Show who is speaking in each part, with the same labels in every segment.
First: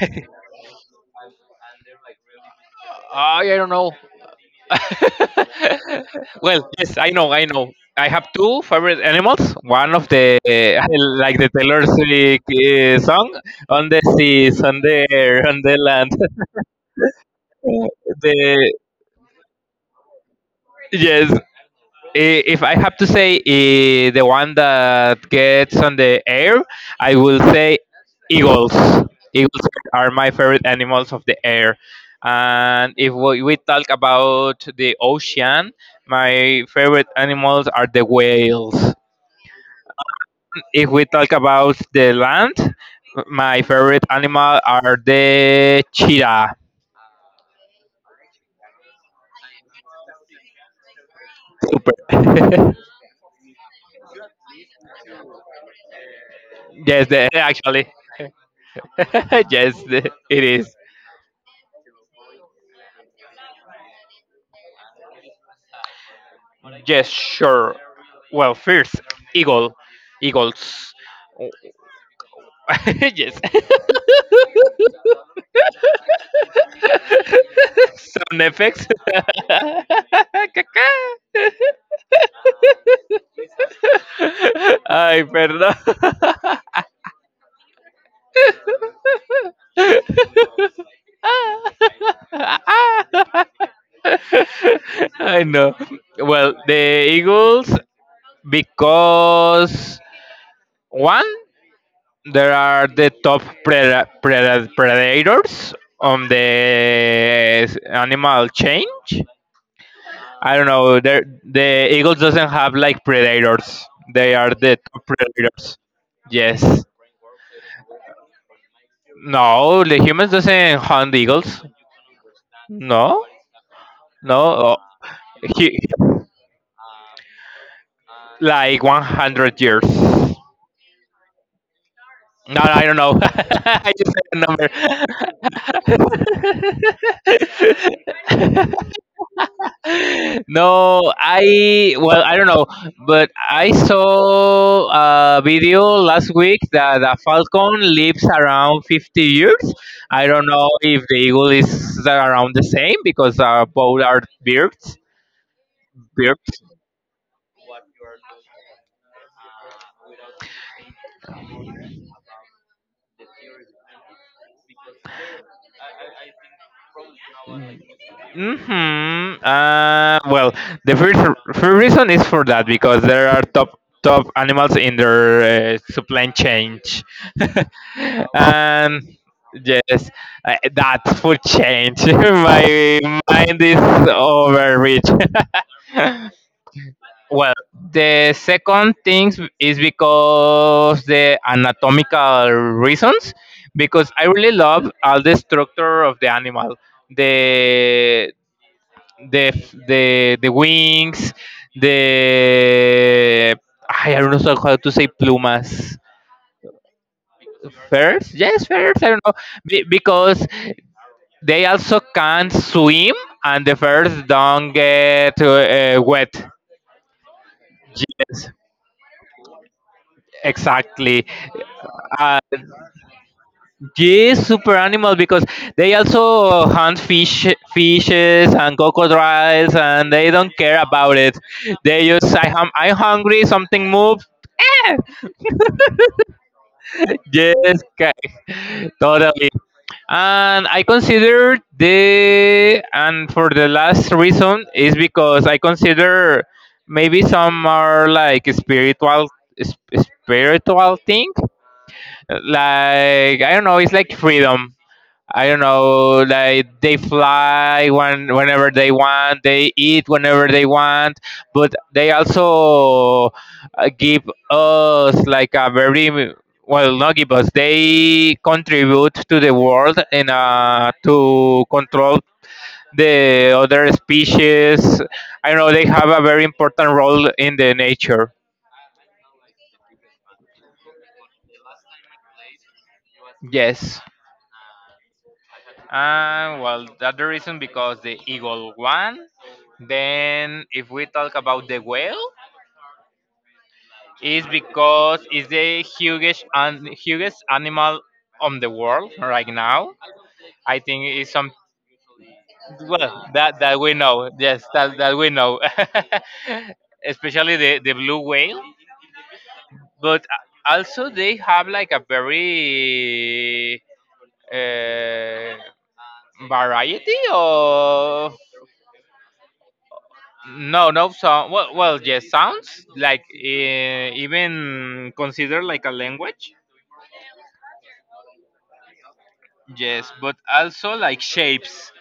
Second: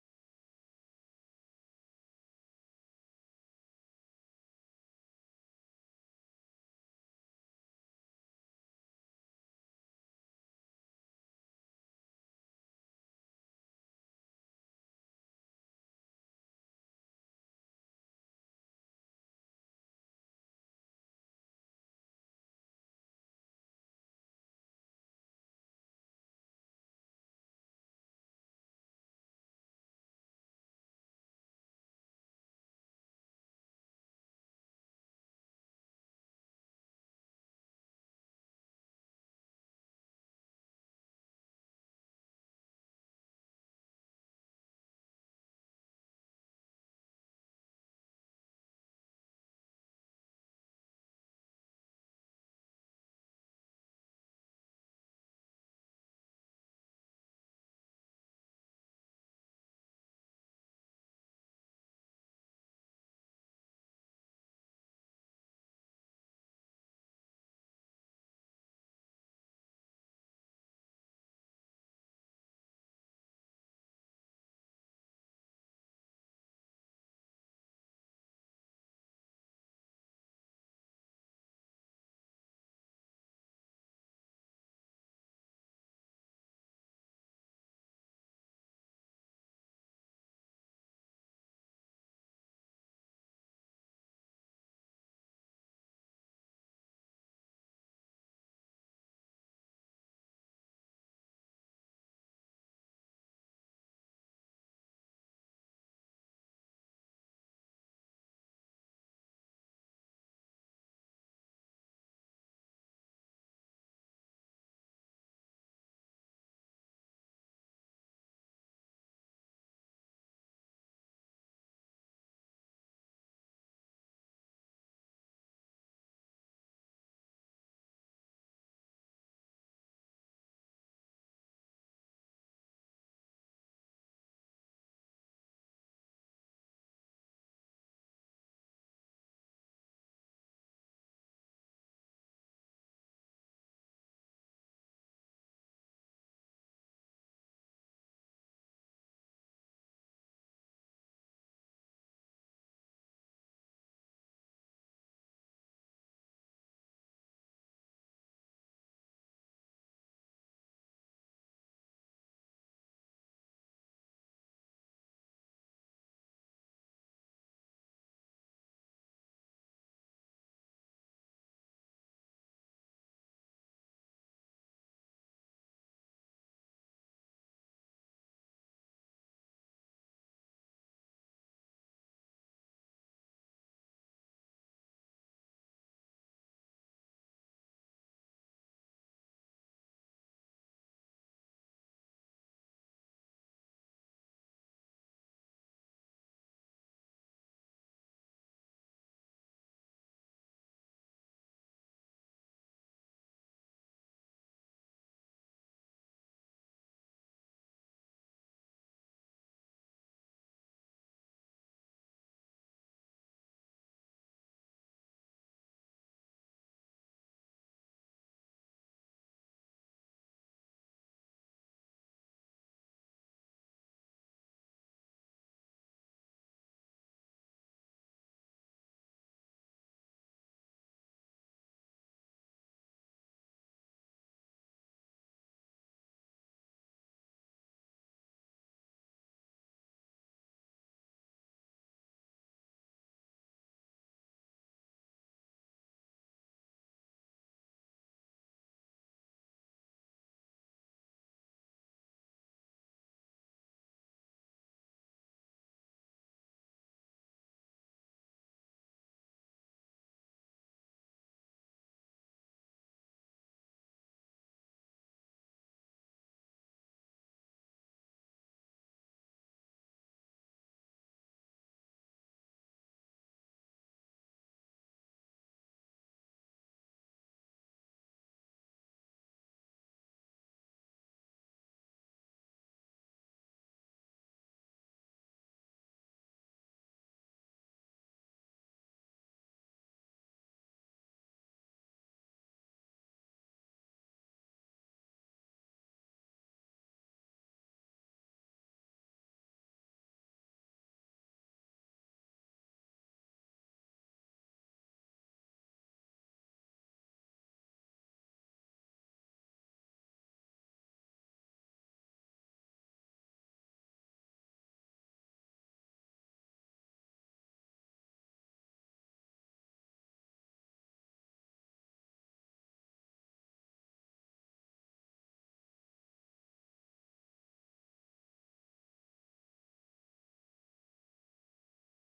Speaker 1: Ay, I don't. Yes, I know, I know. I have two favorite animals. One of the like the Taylor Swift song on the seas, on the air, on the land. the yes, if I have to say the one that gets on the air, I will say eagles. Eagles are my favorite animals of the air. And if we talk about the ocean, my favorite animals are the whales. If we talk about the land, my favorite animal are the cheetah. Super. Actually. It is. Yes, sure. Well, first, eagle, eagles. Oh, yes, sound effects. Ay, perdón. I know. Well, the eagles because one. There are the top predators on the animal change. I don't know. There, the eagles doesn't have like predators. They are the top predators. Yes. No, the humans doesn't hunt eagles. No. No. Oh, he, like 100 years. No, I don't know. I just said a number. No, I well, I don't know, but I saw a video last week that a falcon lives around 50 years. I don't know if the eagle is around the same because both are birds. Birds. Hmm well, the first, first reason is for that because there are top animals in their supply chain, and yes, that's food change. My mind is overreach. Well, the second thing is because the anatomical reasons, because I really love all the structure of the animal, the the the wings, the I don't know how to say plumas. Feathers, yes, feathers. I don't know. Because they also can't swim, and the feathers don't get wet. Yes, exactly. Yes, super animal because they also hunt fishes and crocodiles, and they don't care about it. They just I'm hungry, something moves. Yes, totally. And I consider the and for the last reason is because I consider maybe some are like spiritual thing. Like I don't know, it's like freedom. I don't know, like they fly whenever they want, they eat whenever they want, but they also give us like a very well, not give us. They contribute to the world and to control the other species. I don't know, they have a very important role in the nature. Yes. And well, that's the reason because the eagle won. Then, if we talk about the whale, is because it's the hugest animal on the world right now. I think it's some well, that we know. Yes, that we know. Especially the blue whale, but also they have like a very uh, variety of no, no sound. Well, well, yes, sounds like even considered like a language. Yes, but also like shapes.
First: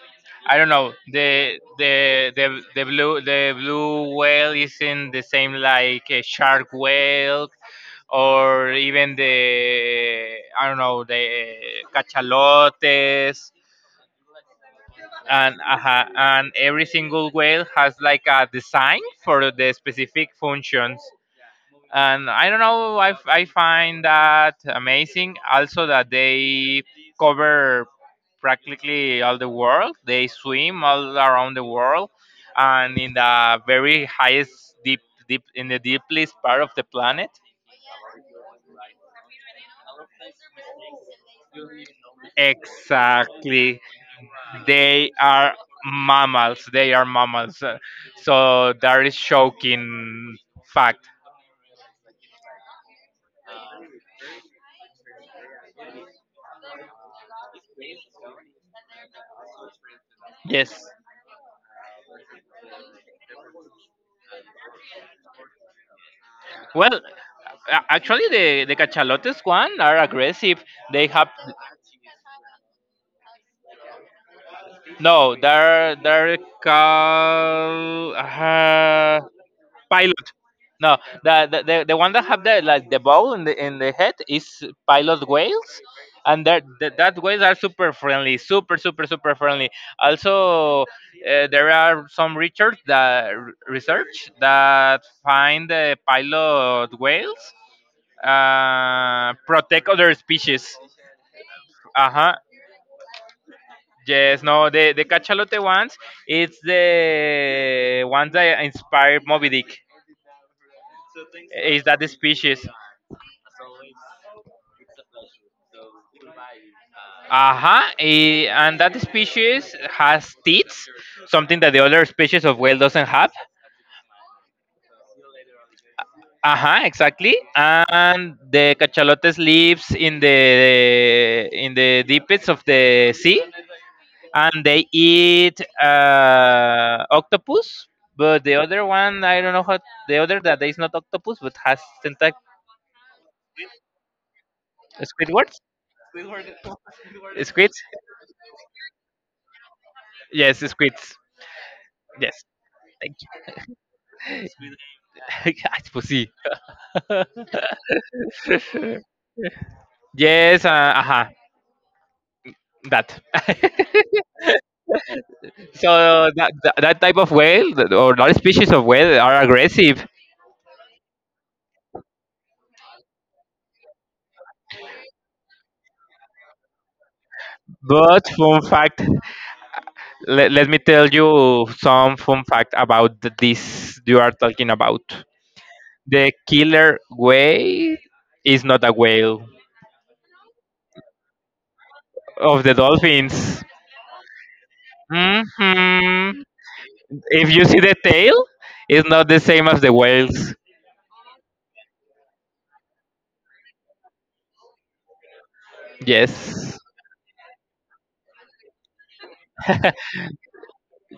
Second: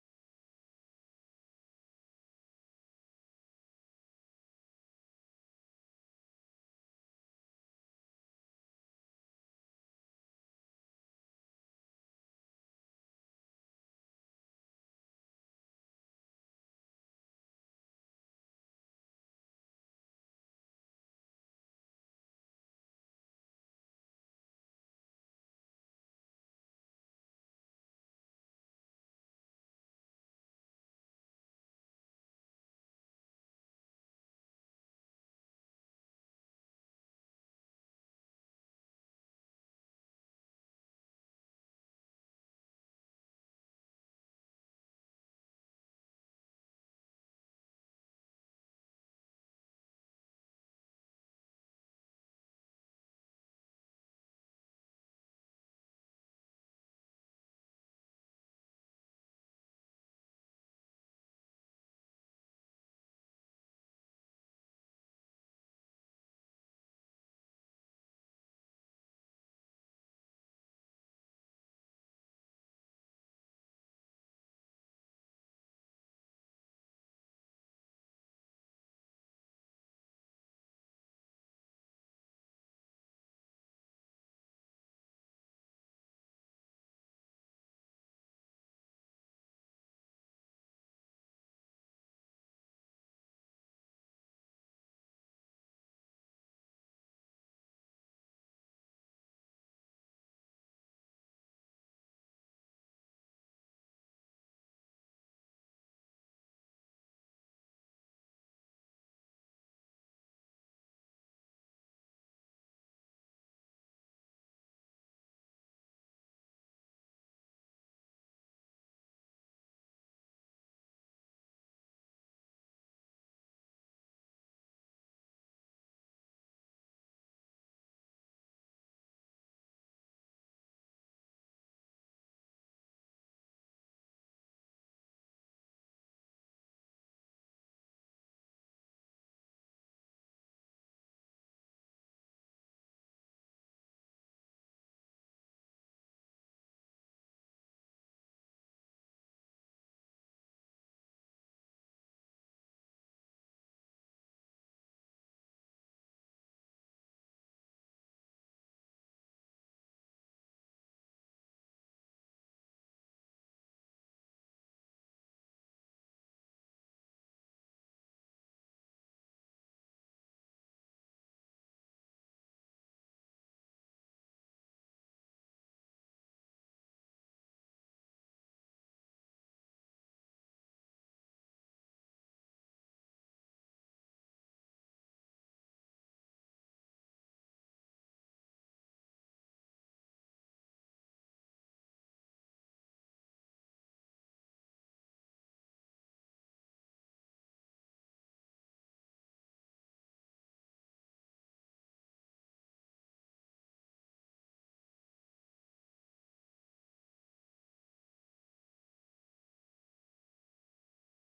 Speaker 1: I don't know. The blue whale isn't the same like a shark whale or even the I don't know, the cachalotes and every single whale has like a design for the specific functions. And I don't know. I find that amazing. Also, that they cover practically all the world. They swim all around the world, and in the very highest deep deep in the deepest part of the planet. Exactly, they are mammals. They are mammals. So that is shocking fact. Yes. Well, actually, the cachalotes one are aggressive. They have no, they're called pilot. No, the one that have the like the bow in the head is pilot whales, and that whales are super friendly, super friendly. Also, there are some research that find the pilot whales protect other species. Uh huh. Yes, no, the Cachalote ones, it's the ones that inspired Moby Dick. Is that the species? Uh-huh. And that species has teeth, something that the other species of whale doesn't have. Uh-huh, exactly. And the cachalotes lives in the deepest of the sea. And they eat octopus. But the other one, I don't know how the other that is not octopus but has tentac, squidwards, squids. Yes, squids. Yes, thank you. Ay, pues sí. yes, uh, uh that. So that type of whale or not species of whale are aggressive. But fun fact. Let me tell you some fun fact about this you are talking about. The killer whale is not a whale of the dolphins. Hmm If you see the tail, it's not the same as the whales. Yes.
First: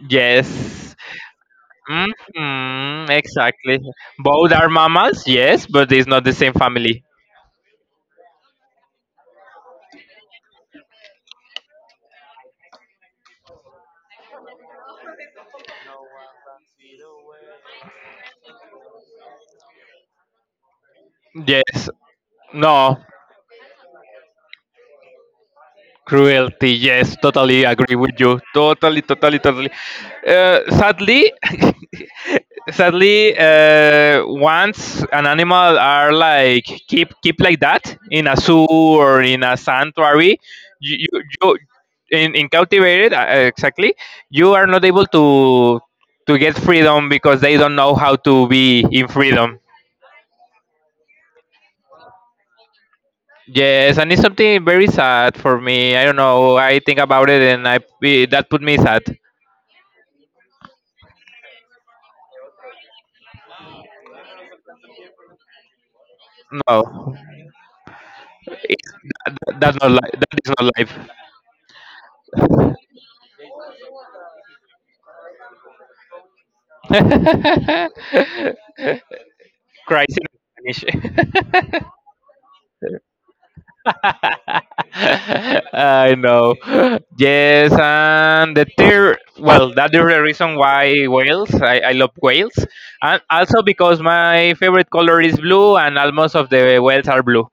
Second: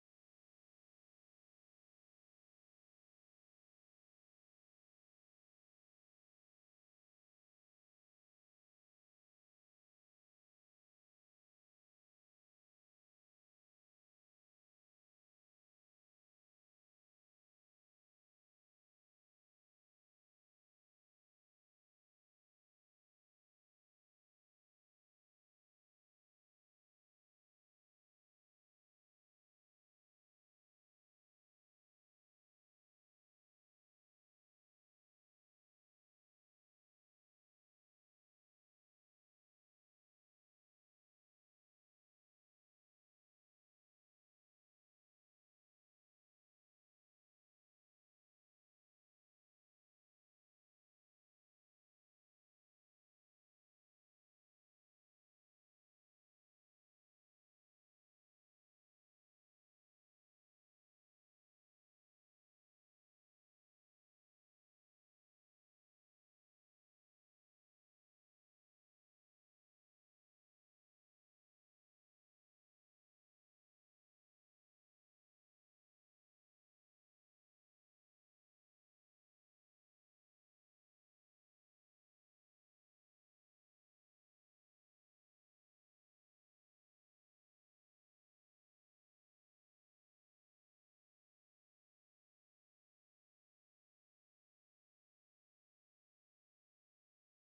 Speaker 1: Yes. hmm Exactly. Both are mammals, yes, but it's not the same family. Yes. No. Cruelty, yes, totally agree with you. Totally, totally, totally. Sadly, sadly, once an animal are like keep like that in a zoo or in a sanctuary, you in captivated exactly, you are not able to get freedom because they don't know how to be in freedom. Yes, and it's something very sad for me. I don't know. I think about it, and that put me sad. No, it- that is not live. Cries in Spanish. I know. Yes, and the third, well, that is the reason why whales. I love whales, and also because my favorite color is blue, and almost of the whales are blue.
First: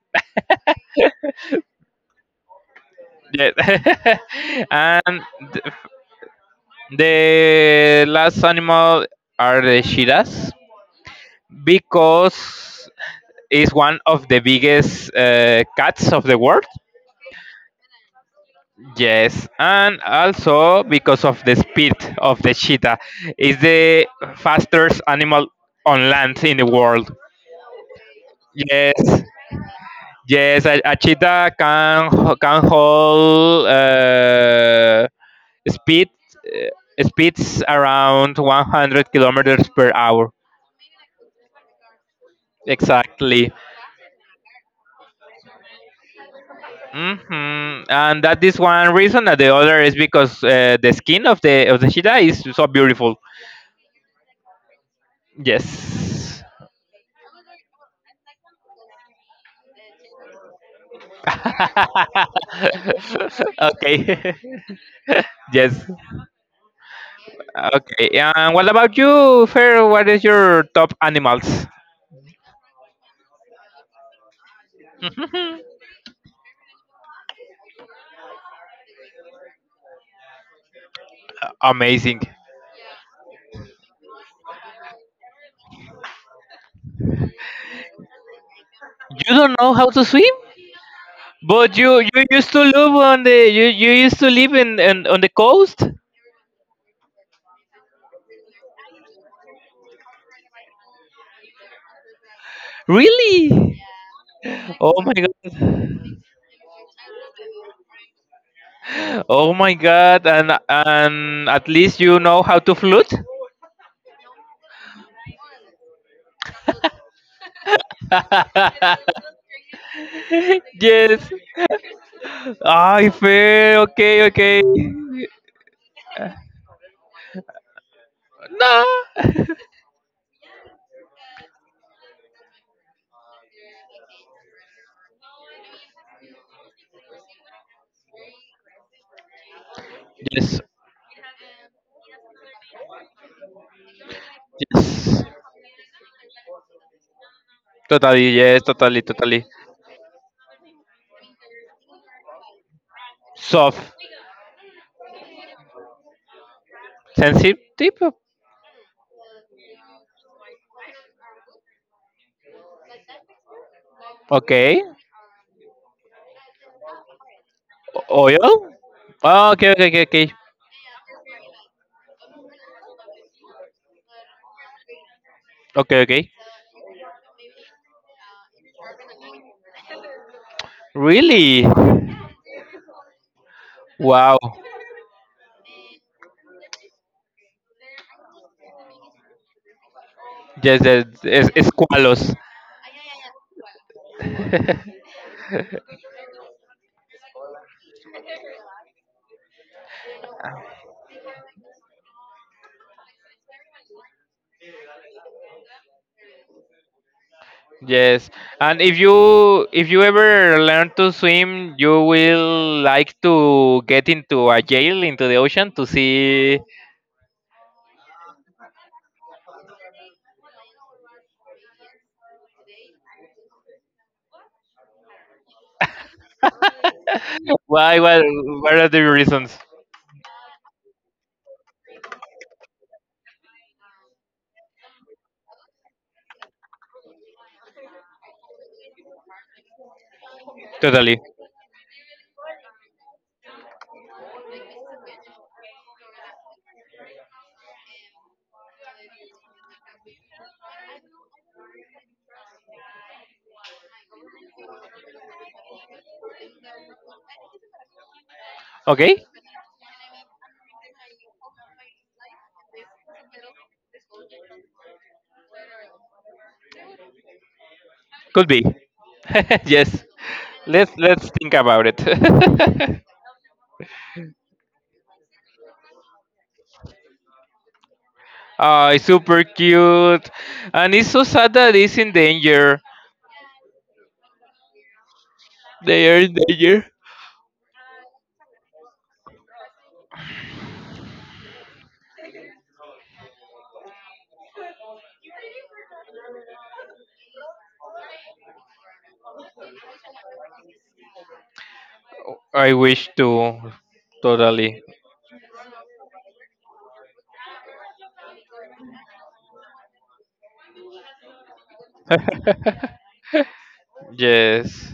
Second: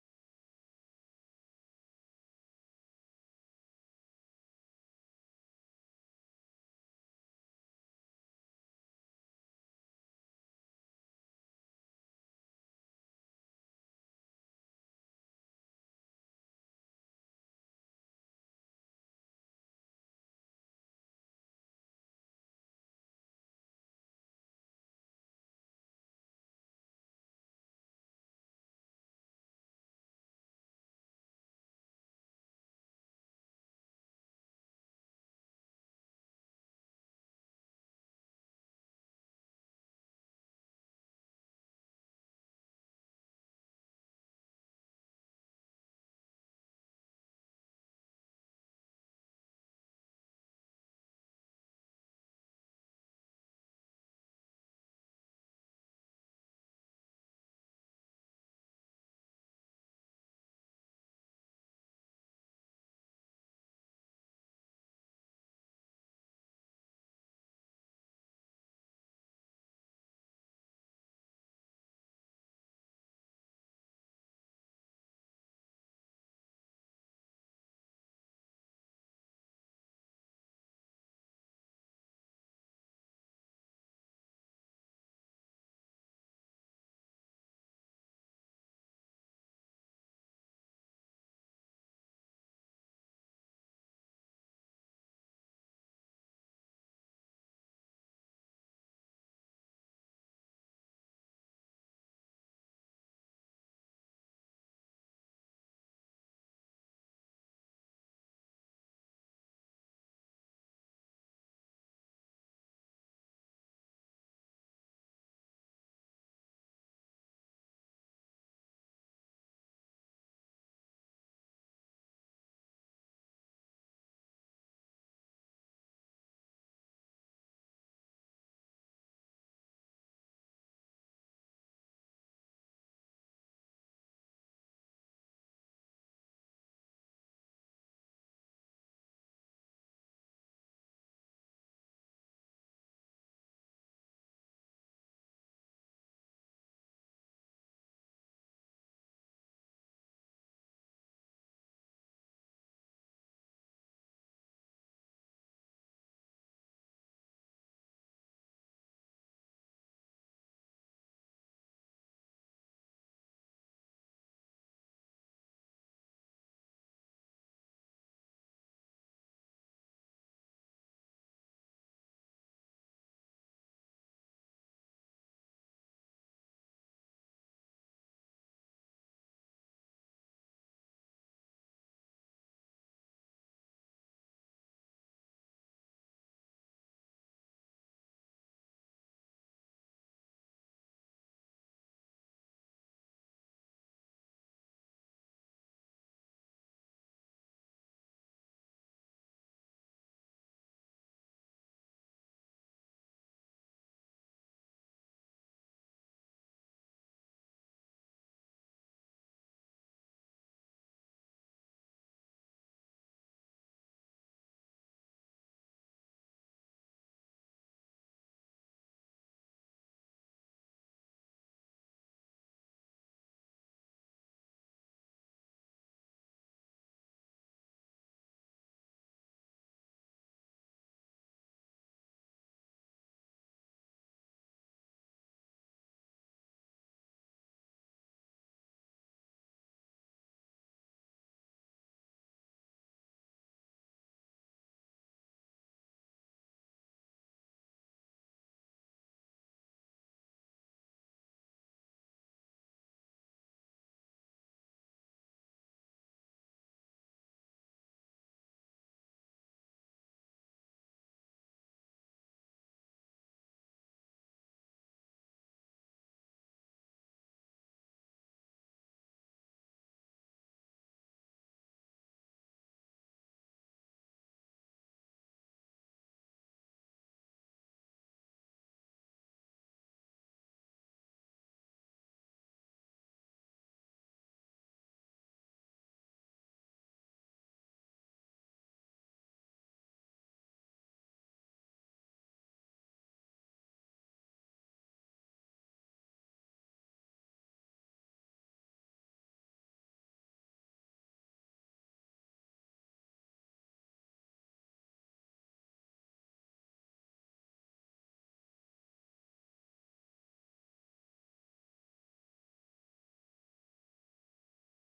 Speaker 1: Yes, and th- the last animal are the shiras because is one of the biggest cats of the world. Yes, and also because of the speed of the cheetah, is the fastest animal on land in the world. Yes, yes, a cheetah can can hold speed speeds around 100 kilometers per hour. Exactly. hmm And that is one reason, and the other is because the skin of the cheetah is so beautiful. Yes. Okay. yes. Okay. And what about you, Fer? What is your top animals? Amazing. You don't know how to swim, but you, you used to live in on the coast. Really? Oh my god. Oh my god! And at least you know how to flute. yes. I fair. Okay. Okay. No. Yes. Yes. Totally. Yes. Totally. Totally. Soft. Sensitive. Okay. Oil. Oh, okay. Okay. Okay. Okay. Okay. Okay. Really. Wow. Yes, yes, Esqualos. Yes, and if you ever learn to swim, you will like to get into a jail into the ocean to see why. What are the reasons? Totally. Okay. Could be. yes. Let's think about it. Oh, it's super cute, and it's so sad that it's in danger. They are in danger. I wish to totally. yes.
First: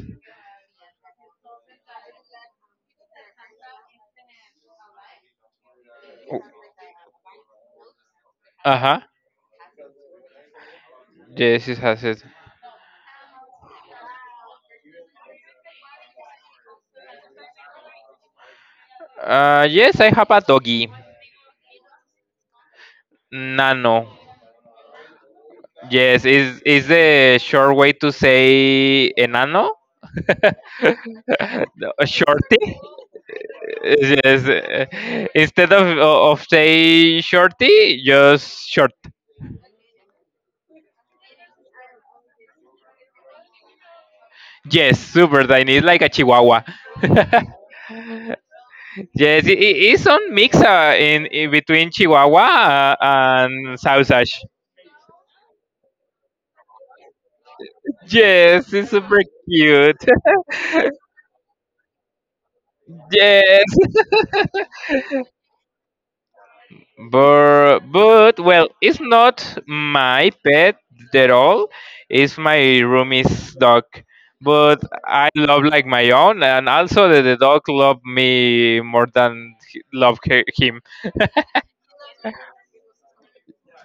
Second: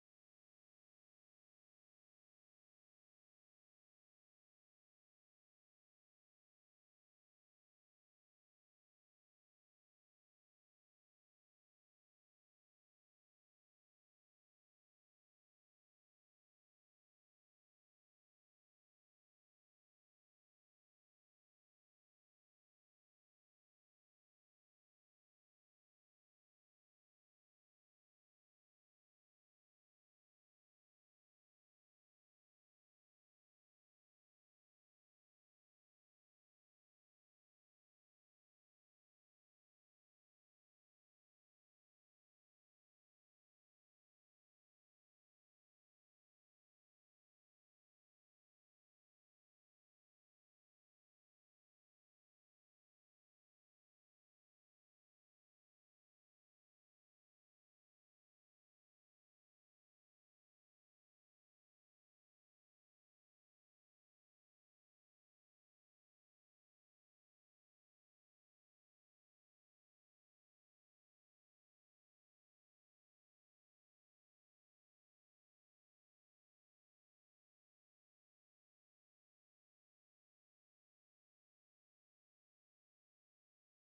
Speaker 1: Uh huh. Yes, it has it. Yes, I have a doggy. Nano. Yes, is the short way to say enano? No, a shorty? Yes. Instead of say shorty, just short. Yes, super tiny. It's like a chihuahua. yes, it's on mix in between chihuahua and sausage. Yes, it's super cute. yes. But well, it's not my pet at all. It's my roomie's dog. But I love like my own, and also the dog love me more than him.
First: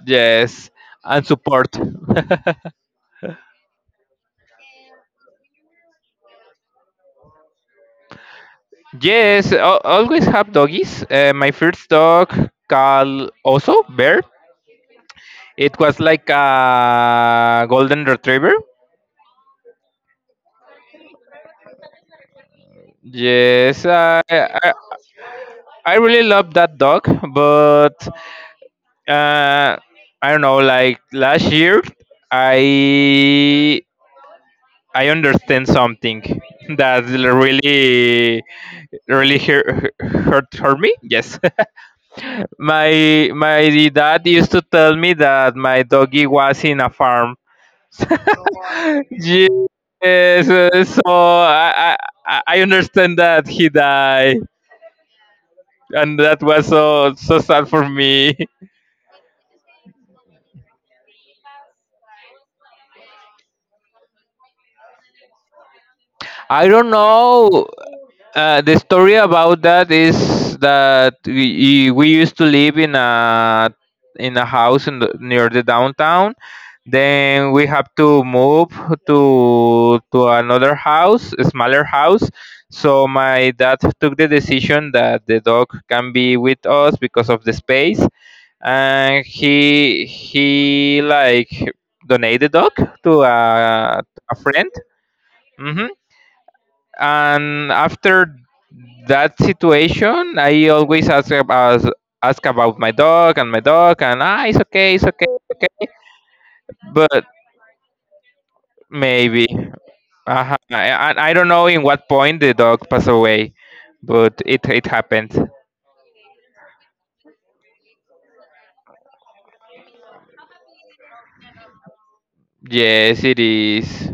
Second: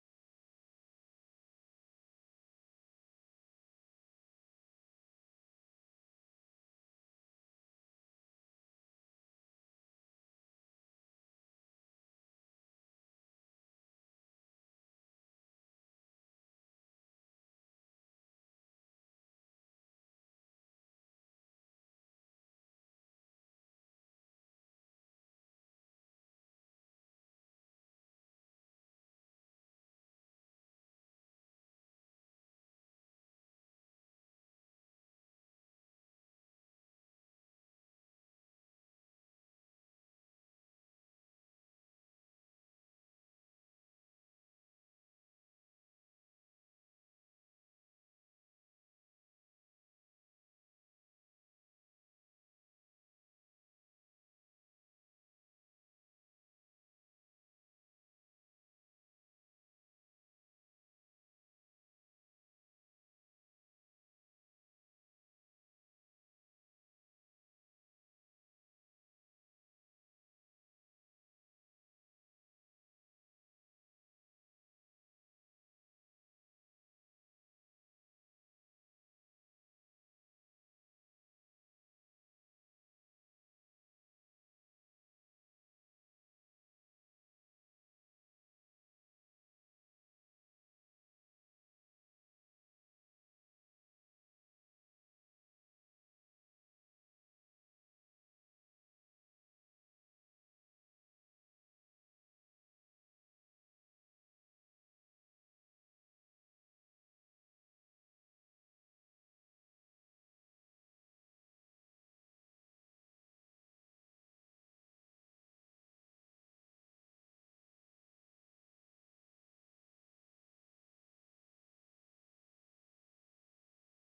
Speaker 1: Yes, and support. yes, always have doggies. My first dog, Carl, also Bear. It was like a golden retriever. Yes, I really love that dog, but uh, I don't know. Like last year, I I understand something that really hurt me. Yes, my dad used to tell me that my doggy was in a farm. Yes, so I understand that he died, and that was so sad for me. I don't know. The story about that is that we used to live in a house in near the downtown. Then we have to move to another house, a smaller house. So my dad took the decision that the dog can be with us because of the space, and he like donated the dog to a friend. Mm-hmm. And after that situation, I always ask about my dog, and ah, it's okay, it's okay, it's okay. But maybe, uh-huh. And I don't know in what point the dog passed away, but it happened. Yes, it is.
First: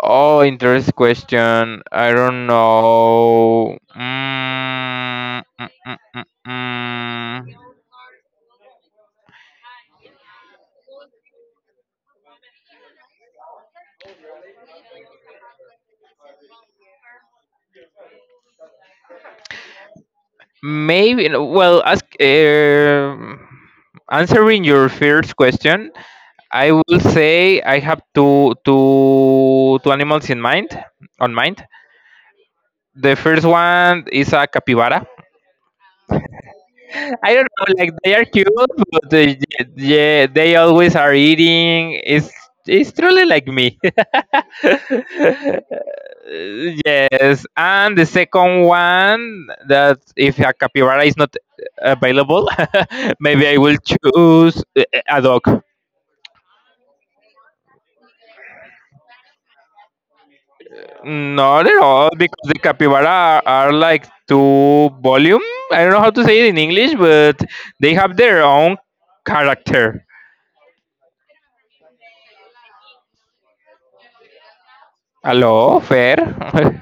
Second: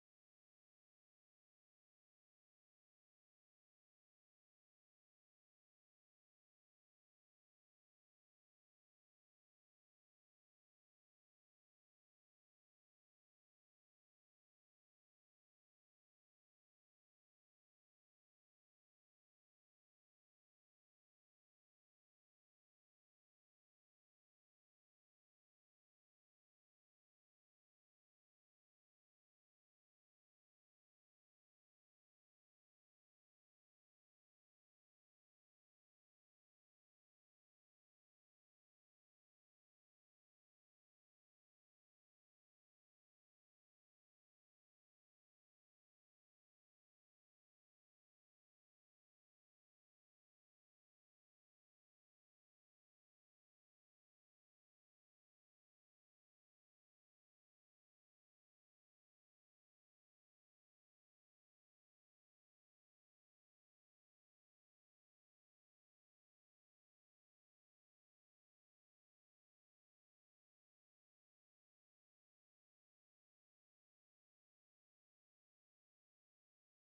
Speaker 1: Oh, interesting question. I don't know. Mm. Maybe. No, well, ask. Answering your first question, I will say I have two animals in mind. On mind, the first one is a capybara. I don't know, like they are cute, but they, yeah, they always are eating. It's truly like me. Yes, and the second one, that if a capybara is not available, maybe I will choose a dog. Not at all, because the capybara are like two volume. I don't know how to say it in English, but they have their own character. Hello, fair.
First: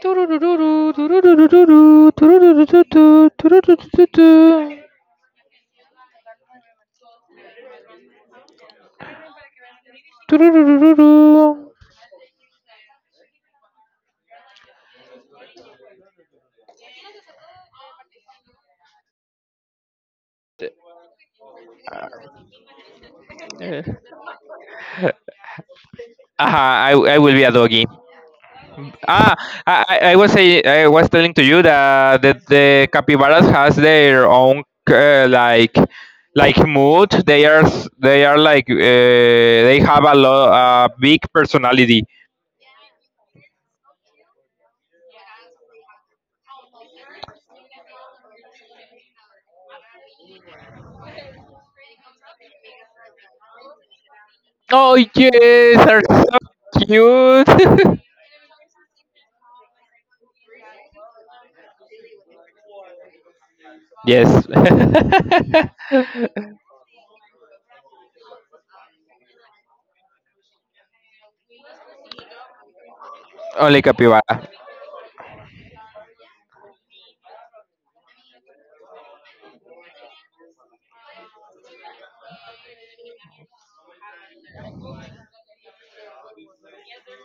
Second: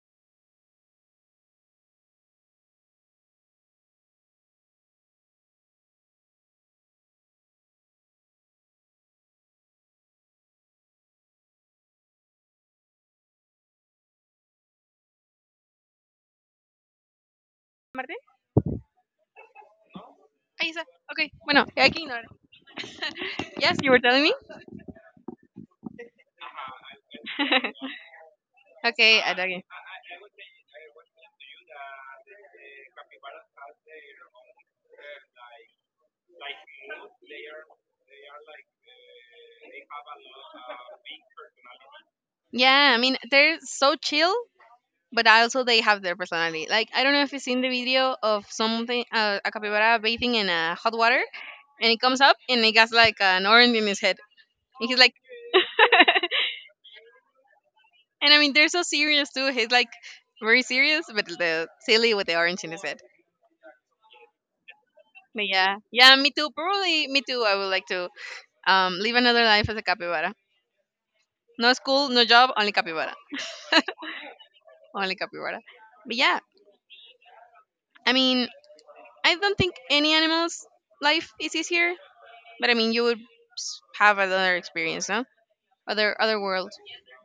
Speaker 1: Tururururu, tururururu, tururururu, tururururu.
Speaker 2: Marte? Ahí está. Ok, bueno, I can ignore. Yes, you were telling me?
Speaker 1: Uh-huh, I will be a doggy.
Speaker 2: Okay, I
Speaker 1: Ah,
Speaker 2: dug it.
Speaker 1: I was say I was telling to you that the capybaras has their own uh, like like mood. They are like they have a big personality.
Speaker 2: Yeah, I mean, they're so chill, but also they have their personality. Like, I don't know if you've seen the video of something, a capybara bathing in hot water, and it comes up and it has like an orange in his head. And
Speaker 1: Oh
Speaker 2: he's like,
Speaker 1: yes, are so cute.
Speaker 2: and I mean, they're so serious too. He's like very serious, but the silly with the orange in his head.
Speaker 1: Yes.
Speaker 2: But yeah, yeah, me too. Probably me too. I would like to live another life as a capybara. No school, no job, only capybara.
Speaker 1: Only capybara.
Speaker 2: Only capybara. But yeah, I mean, I don't think any animal's life is easier, but I mean, you would have another experience, no? Other world.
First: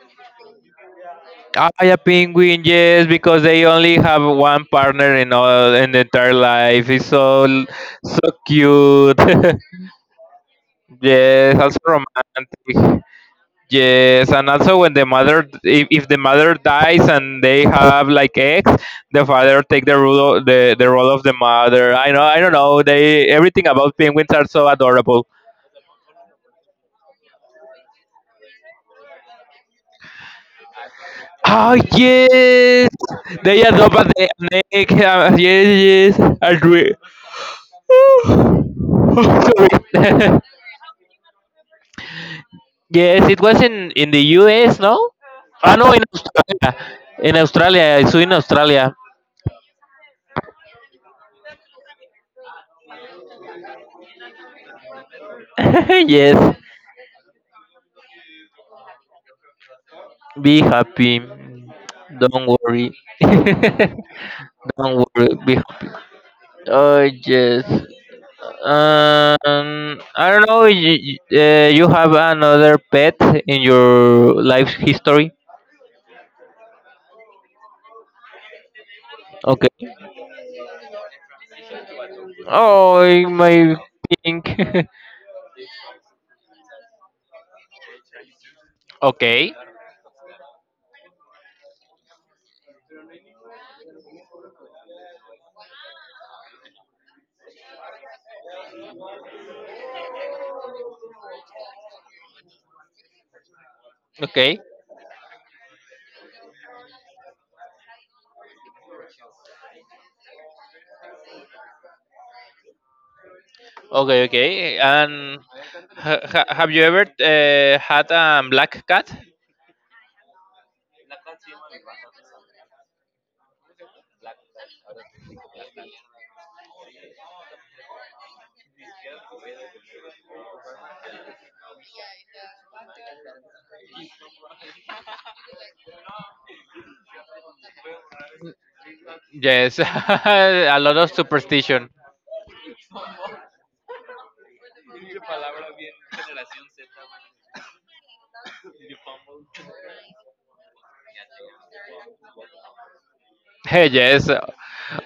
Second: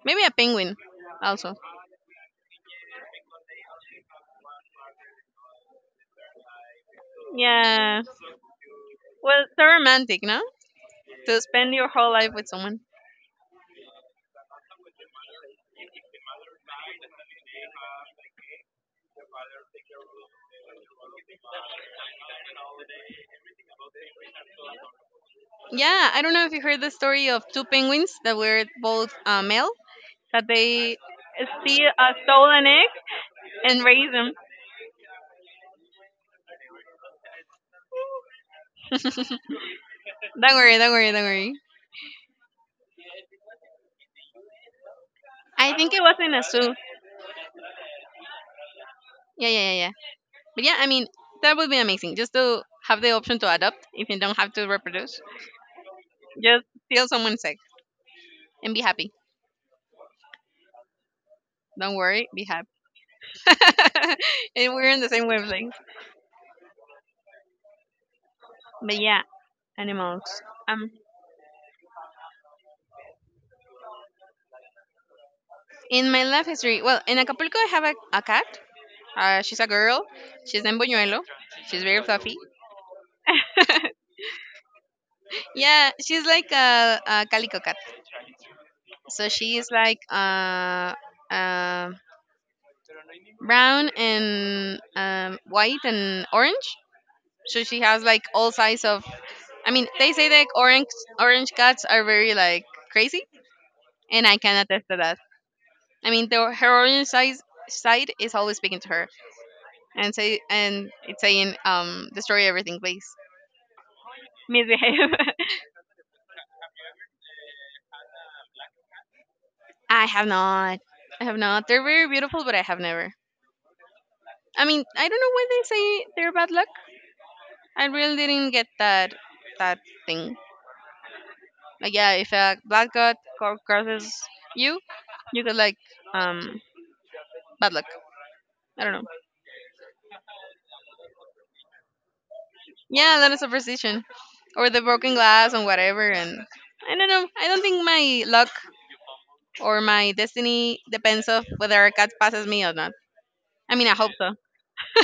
Speaker 2: Maybe a penguin, also.
Speaker 1: Ah, yeah, penguin. Yes, because they only have one partner in all in the entire life. It's so
Speaker 2: Yeah.
Speaker 1: So cute.
Speaker 2: Well, so romantic, no? To
Speaker 1: Yes,
Speaker 2: spend
Speaker 1: also
Speaker 2: your whole life with someone.
Speaker 1: romantic. Yes, and also when the mother, if the mother dies and they have like eggs, the father take the role, the role of the mother. I know, I don't know. They everything about penguins are so adorable.
Speaker 2: Yeah, I don't know if you heard the story of two penguins that were both male, that they
Speaker 1: Oh
Speaker 2: steal a stolen
Speaker 1: yes,
Speaker 2: egg
Speaker 1: they are
Speaker 2: and
Speaker 1: a
Speaker 2: raise
Speaker 1: ne- a
Speaker 2: them.
Speaker 1: snake. Yes, yes, and we. Sorry.
Speaker 2: Don't worry, don't worry, don't worry.
Speaker 1: Yes, it was in the U.S. No,
Speaker 2: I
Speaker 1: ah no,
Speaker 2: think it
Speaker 1: in
Speaker 2: was in a
Speaker 1: Australia.
Speaker 2: zoo.
Speaker 1: In Australia, I saw in Australia.
Speaker 2: Yeah, yeah, yeah, yeah. But yeah, I mean, that would be amazing. Just to have the option to adopt if you don't have to reproduce.
Speaker 1: Yes,
Speaker 2: Just steal someone's egg and be happy.
Speaker 1: be happy.
Speaker 2: Don't worry, be
Speaker 1: Don't
Speaker 2: happy.
Speaker 1: worry.
Speaker 2: And we're in
Speaker 1: Don't
Speaker 2: the same
Speaker 1: worry. Be
Speaker 2: wavelength.
Speaker 1: happy. Oh yes.
Speaker 2: But yeah,
Speaker 1: I don't
Speaker 2: animals.
Speaker 1: know.
Speaker 2: Um,
Speaker 1: You, you have another pet in your life history?
Speaker 2: in my life history, well, in Acapulco, I have a cat. She's a
Speaker 1: Okay.
Speaker 2: girl. She's named Buñuelo. She's very fluffy.
Speaker 1: Oh, my pink.
Speaker 2: Yeah, she's like a calico cat. So
Speaker 1: Okay,
Speaker 2: she is like uh, brown and white and orange, so she has like all size of, I mean, they say that orange cats are very like crazy, and I can
Speaker 1: okay,
Speaker 2: attest to that. I mean the, her orange size side is always speaking to her and say, and it's saying, destroy everything, please.
Speaker 1: okay.
Speaker 2: Misbehave.
Speaker 1: And have you ever had a black cat?
Speaker 2: I have not. I have not. They're very beautiful, but I have never. I mean, I don't know why they say they're bad luck. I really didn't get that, that thing. Like, yeah, if a black god crosses you, you could like, um bad luck. I don't know.
Speaker 1: Yes, a lot of superstition.
Speaker 2: Yeah, that is superstition, or the broken glass and whatever. And I don't know. I don't think my luck or my destiny depends of whether a cat passes me or not. I mean, I hope
Speaker 1: Yes,
Speaker 2: so.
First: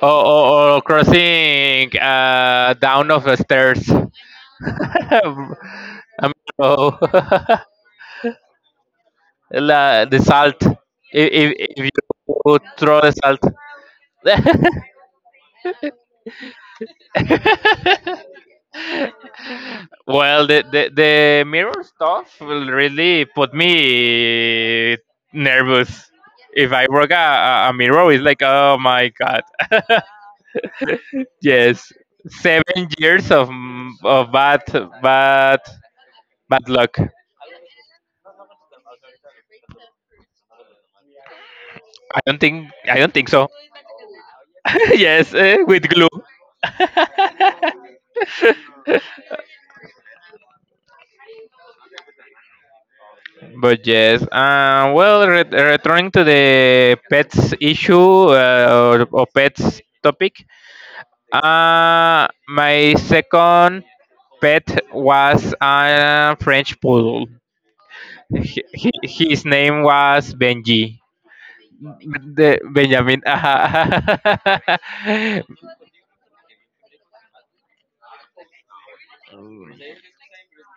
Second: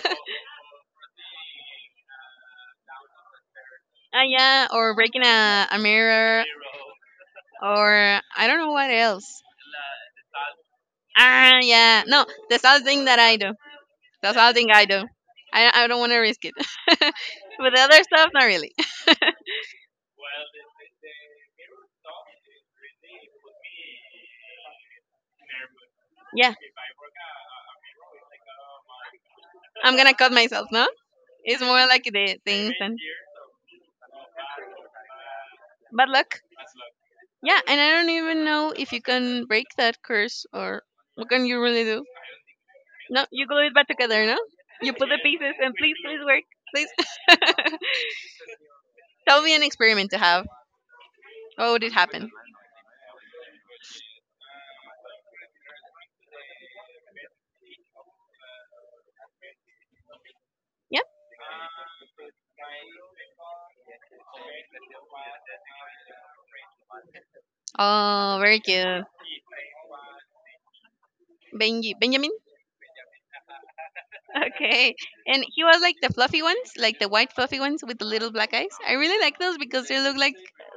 Speaker 1: or crossing down of the stairs.
Speaker 2: Ah, yeah, or breaking a
Speaker 1: Um,
Speaker 2: mirror,
Speaker 1: oh.
Speaker 2: or I don't know what else.
Speaker 1: La, the salt.
Speaker 2: Ah,
Speaker 1: If
Speaker 2: yeah. No,
Speaker 1: you
Speaker 2: that's all
Speaker 1: throw
Speaker 2: thing
Speaker 1: the
Speaker 2: that I
Speaker 1: salt.
Speaker 2: do. That's all thing I do. I don't want to risk it. But the other stuff, not really.
Speaker 1: Well, the mirror stuff will really put me nervous.
Speaker 2: Yeah,
Speaker 1: If I work a, a mirror, it's like, oh my god.
Speaker 2: I'm gonna cut myself. No, it's more
Speaker 1: Yes,
Speaker 2: like the things
Speaker 1: seven
Speaker 2: and
Speaker 1: years of bad bad
Speaker 2: bad luck.
Speaker 1: bad luck.
Speaker 2: Yeah, and I don't even know if you can break that curse, or what can you really do?
Speaker 1: I don't
Speaker 2: No,
Speaker 1: think
Speaker 2: you
Speaker 1: so.
Speaker 2: glue it back together, no? You put the
Speaker 1: Yes,
Speaker 2: pieces
Speaker 1: eh,
Speaker 2: and
Speaker 1: with
Speaker 2: please,
Speaker 1: glue.
Speaker 2: please work, please. That would be an experiment to have. What would it happen?
Speaker 1: But yes, well, returning to the pets issue, or pets topic,
Speaker 2: Yeah.
Speaker 1: my second pet was a French poodle.
Speaker 2: Oh, very cute.
Speaker 1: His name was Benji.
Speaker 2: Benji, Benjamin.
Speaker 1: The Benjamin.
Speaker 2: Okay. And he was like the fluffy ones, like the white fluffy ones with the little black eyes. I really like those because they look like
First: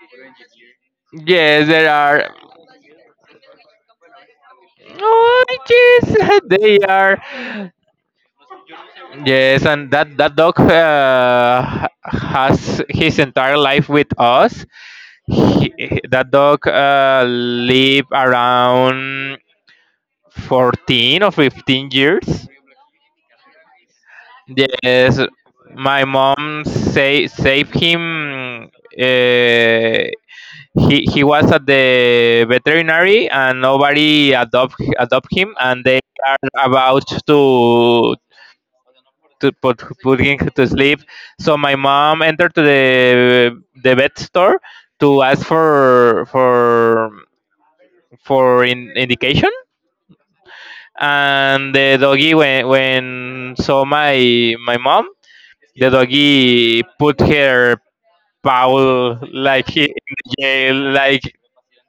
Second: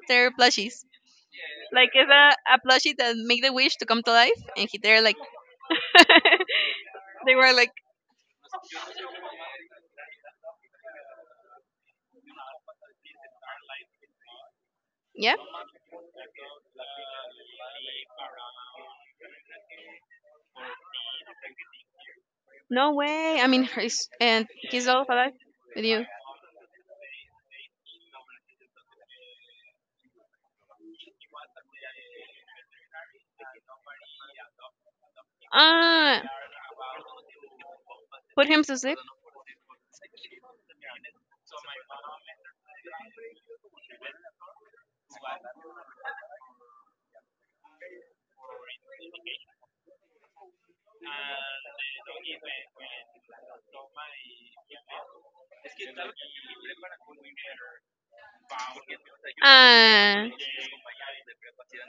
Speaker 2: they're plushies.
Speaker 1: Yes, there
Speaker 2: Like it's
Speaker 1: are.
Speaker 2: a plushie that make the wish to come to life, and he, they're like
Speaker 1: Oh, yes, they are.
Speaker 2: they were like
Speaker 1: Yes, and that dog has his entire life with us.
Speaker 2: Yeah?
Speaker 1: He, that dog live around 14 or 15 years.
Speaker 2: No way. I mean, he's, and he's all
Speaker 1: Yes,
Speaker 2: alive with
Speaker 1: my
Speaker 2: you.
Speaker 1: mom say save him. He was at the veterinary and nobody adopt him, and they
Speaker 2: Ah,
Speaker 1: are about to
Speaker 2: put him to sleep.
Speaker 1: putting her to sleep. So my mom entered to the vet store to ask for for indication, and the doggy when saw my my mom, the doggy put her paw like in
Speaker 2: Ah,
Speaker 1: the jail, like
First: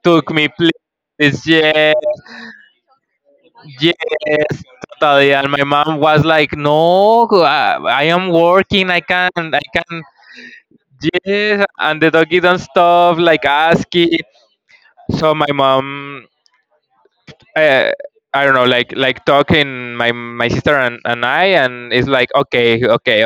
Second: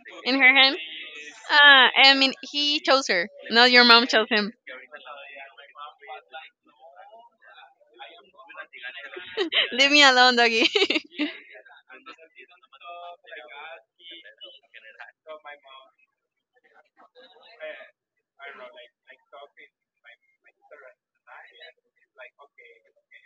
Speaker 1: took
Speaker 2: in
Speaker 1: me
Speaker 2: her hand.
Speaker 1: please.
Speaker 2: Ah,
Speaker 1: Yes,
Speaker 2: I mean, he chose her. Not your mom chose him.
Speaker 1: yes, totally. And my mom was like, no, I am working, I
Speaker 2: Leave me
Speaker 1: can't.
Speaker 2: alone, doggy.
Speaker 1: Yes, and the doggy don't stuff like ASCII. So my mom, uh, I don't know, like talking my my sister and I, and it's like okay, okay,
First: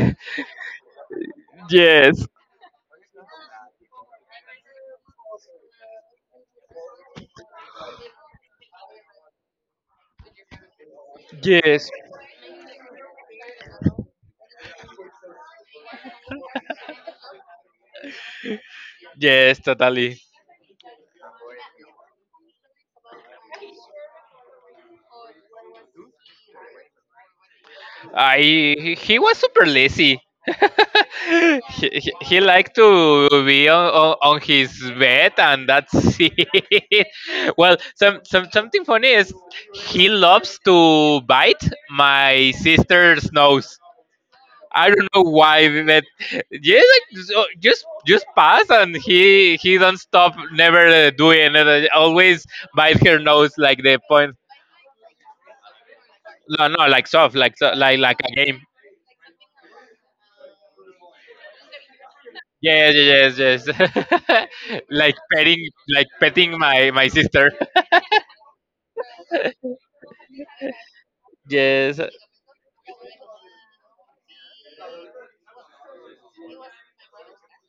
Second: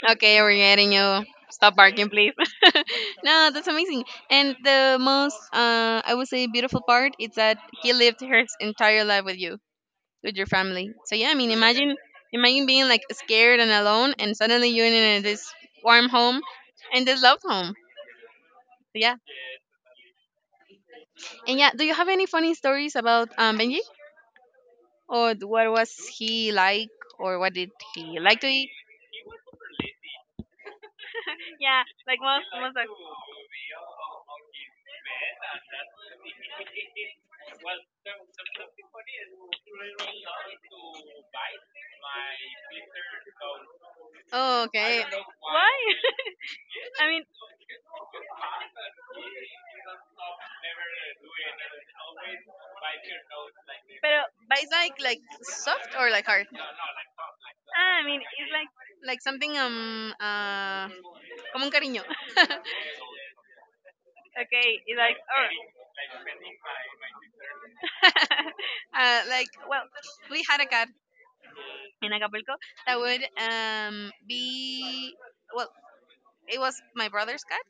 Speaker 2: Okay, we're getting you. Stop barking,
Speaker 1: Yes,
Speaker 2: please. No, that's amazing. And the most, I would say, beautiful part is that he lived his entire life with you, with your family. So yeah, I mean,
Speaker 1: yes,
Speaker 2: imagine, imagine being like scared and alone, and suddenly you're in this warm home and this love home. So yeah,
Speaker 1: yes, totally.
Speaker 2: and yeah, do you have any funny stories about Benji, or what was he like, or what did he
Speaker 1: I
Speaker 2: like to eat?
Speaker 1: He was super lazy. he,
Speaker 2: Yeah, like
Speaker 1: he liked
Speaker 2: most of.
Speaker 1: to be on, on his bed and that's it. Well, some something funny is he loves to bite my sister's nose.
Speaker 2: Oh,
Speaker 1: I
Speaker 2: okay.
Speaker 1: don't know
Speaker 2: Why?
Speaker 1: why, but yeah,
Speaker 2: I mean,
Speaker 1: like, just pass and he don't stop, never doing it. Always bite her nose like the
Speaker 2: pero
Speaker 1: point.
Speaker 2: but it's like soft or like hard.
Speaker 1: No, no, like soft, like
Speaker 2: Ah, I
Speaker 1: like
Speaker 2: mean,
Speaker 1: a
Speaker 2: it's
Speaker 1: game.
Speaker 2: like something como un cariño.
Speaker 1: Yes, yes, yes, yes.
Speaker 2: Okay, it's
Speaker 1: Like
Speaker 2: like,
Speaker 1: petting, like petting my my sister.
Speaker 2: or, like, well, we had a cat
Speaker 1: Yes,
Speaker 2: in Acapulco that would be, well, it was my brother's cat,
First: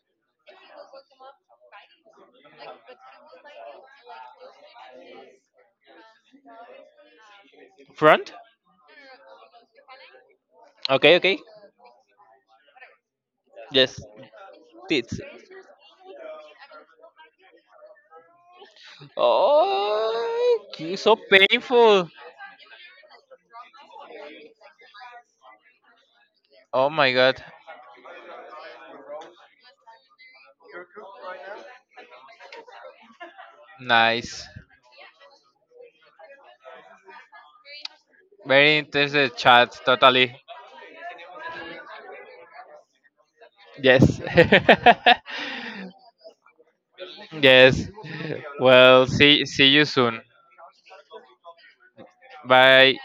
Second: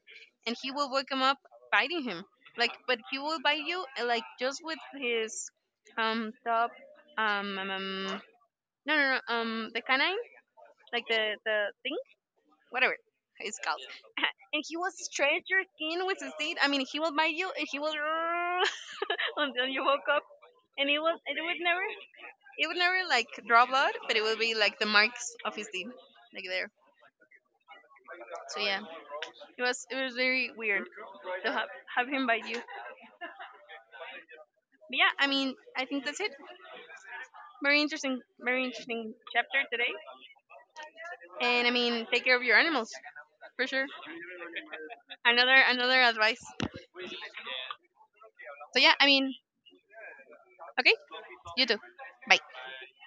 Speaker 2: and he will wake him up biting him, like, but he will bite you like just with his top um, um um,
Speaker 1: front.
Speaker 2: no no no the canine, like
Speaker 1: Okay, okay.
Speaker 2: the thing, whatever it's called,
Speaker 1: Yes,
Speaker 2: and he will
Speaker 1: tits.
Speaker 2: stretch your skin with his teeth. I mean, he will bite you, and he will. until you woke up,
Speaker 1: Oh,
Speaker 2: and it
Speaker 1: it's
Speaker 2: was,
Speaker 1: so
Speaker 2: it would never,
Speaker 1: painful.
Speaker 2: it would never like draw blood, but it would be like the marks of his teeth, like there.
Speaker 1: Oh my god.
Speaker 2: So yeah, it was, it was very weird to have him bite you. But
Speaker 1: Nice.
Speaker 2: yeah, I mean, I think that's it. Very
Speaker 1: Very
Speaker 2: interesting
Speaker 1: interesting
Speaker 2: chapter
Speaker 1: chat.
Speaker 2: today.
Speaker 1: Totally.
Speaker 2: And I mean, take care of your animals for sure.
Speaker 1: Yes.
Speaker 2: Another advice.
Speaker 1: Yes.
Speaker 2: So yeah, I
Speaker 1: Well,
Speaker 2: mean,
Speaker 1: see you soon.
Speaker 2: okay, you too. Bye.
Speaker 1: Bye.